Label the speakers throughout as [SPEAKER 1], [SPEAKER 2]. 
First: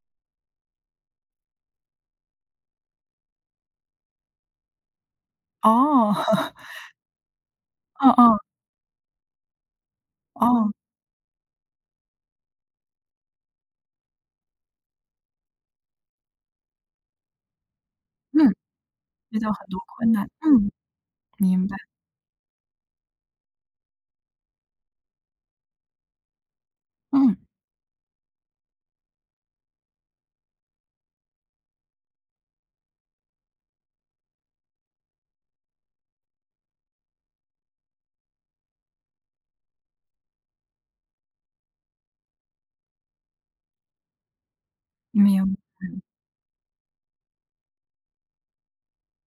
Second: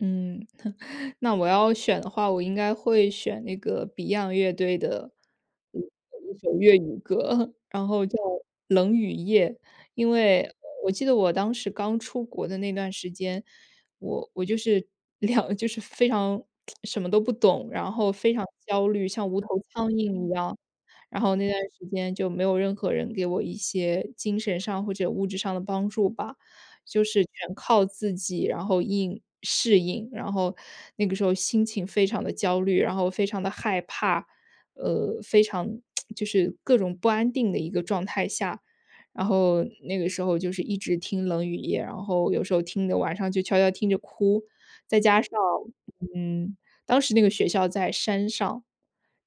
[SPEAKER 1] 嗯，那我要选的话，我应该会选那个 Beyond 乐队的，呃，
[SPEAKER 2] 哦。
[SPEAKER 1] 一首 粤语歌，然后
[SPEAKER 2] 哦
[SPEAKER 1] 叫
[SPEAKER 2] 哦。
[SPEAKER 1] 《冷雨夜》。因为，呃，
[SPEAKER 2] 哦。
[SPEAKER 1] 我记得我当时刚出国的那段时间，我我就是，两就是非常 什么都不懂，然后非常
[SPEAKER 2] 嗯。
[SPEAKER 1] 焦虑，像
[SPEAKER 2] 遇
[SPEAKER 1] 无头
[SPEAKER 2] 到很多
[SPEAKER 1] 苍
[SPEAKER 2] 困
[SPEAKER 1] 蝇一
[SPEAKER 2] 难，
[SPEAKER 1] 样。
[SPEAKER 2] 嗯。
[SPEAKER 1] 然后那段
[SPEAKER 2] 明白。
[SPEAKER 1] 时间就没有任何人给我一些精神上或者物质上的帮助吧，就是
[SPEAKER 2] 嗯。
[SPEAKER 1] 全靠自己，然后应适应。然后那个时候心情非常地焦虑，然后非常地害怕，呃，非常 就是各种不安定的一个状态下。然后那个时候就是一直听《冷雨夜》，然后有时候听得晚上就悄悄听着哭。再加上，
[SPEAKER 2] 明白。
[SPEAKER 1] 嗯，当时那个学校在山上，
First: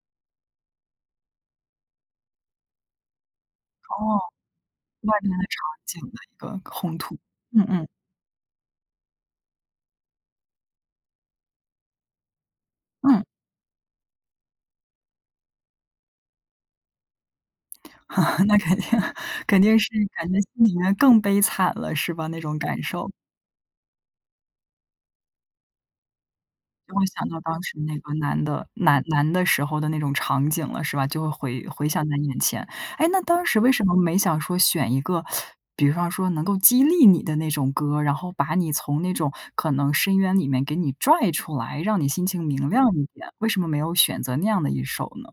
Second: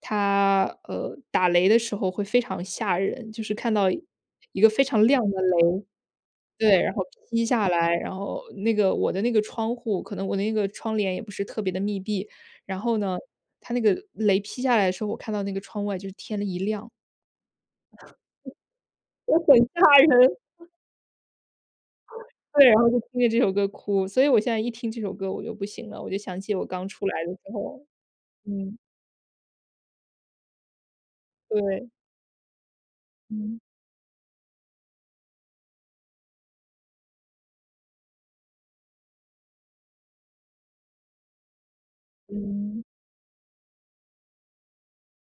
[SPEAKER 1] 它，呃，打雷的时候会非常吓人，就是看到
[SPEAKER 2] 哦，
[SPEAKER 1] 一个非常
[SPEAKER 2] 外
[SPEAKER 1] 亮
[SPEAKER 2] 面
[SPEAKER 1] 的
[SPEAKER 2] 的场
[SPEAKER 1] 雷。
[SPEAKER 2] 景的一个
[SPEAKER 1] 对，然
[SPEAKER 2] 烘
[SPEAKER 1] 后
[SPEAKER 2] 托，
[SPEAKER 1] 劈
[SPEAKER 2] 嗯
[SPEAKER 1] 下
[SPEAKER 2] 嗯。
[SPEAKER 1] 来，然后那个我的那个窗户，可能我的那个窗帘也不是特别地密闭，然后呢，
[SPEAKER 2] 嗯。
[SPEAKER 1] 它那个雷劈下来的时候，我看到那个窗外就是天的一亮。
[SPEAKER 2] 那肯定，
[SPEAKER 1] 就很
[SPEAKER 2] 肯定是
[SPEAKER 1] 吓人！
[SPEAKER 2] 感觉心里面更悲惨了，是吧？那种
[SPEAKER 1] 对，然
[SPEAKER 2] 感
[SPEAKER 1] 后就
[SPEAKER 2] 受。
[SPEAKER 1] 听着这首歌哭。所以我现在一听这首歌我就不行了，我就想起我刚
[SPEAKER 2] 就
[SPEAKER 1] 出
[SPEAKER 2] 会
[SPEAKER 1] 来
[SPEAKER 2] 想
[SPEAKER 1] 的时
[SPEAKER 2] 到当时
[SPEAKER 1] 候，
[SPEAKER 2] 那个难的
[SPEAKER 1] 嗯。
[SPEAKER 2] 难难的时候的那种场景了，是吧？就会回
[SPEAKER 1] 对。
[SPEAKER 2] 回想在眼前。哎，那当
[SPEAKER 1] 嗯。
[SPEAKER 2] 时为什么没想说选一个 比方说能够激励你的那种歌，然后把你从那种可能深渊里面给你拽出来，让你心情明
[SPEAKER 1] 嗯。
[SPEAKER 2] 亮一点，为什么没有选择那样的一首呢？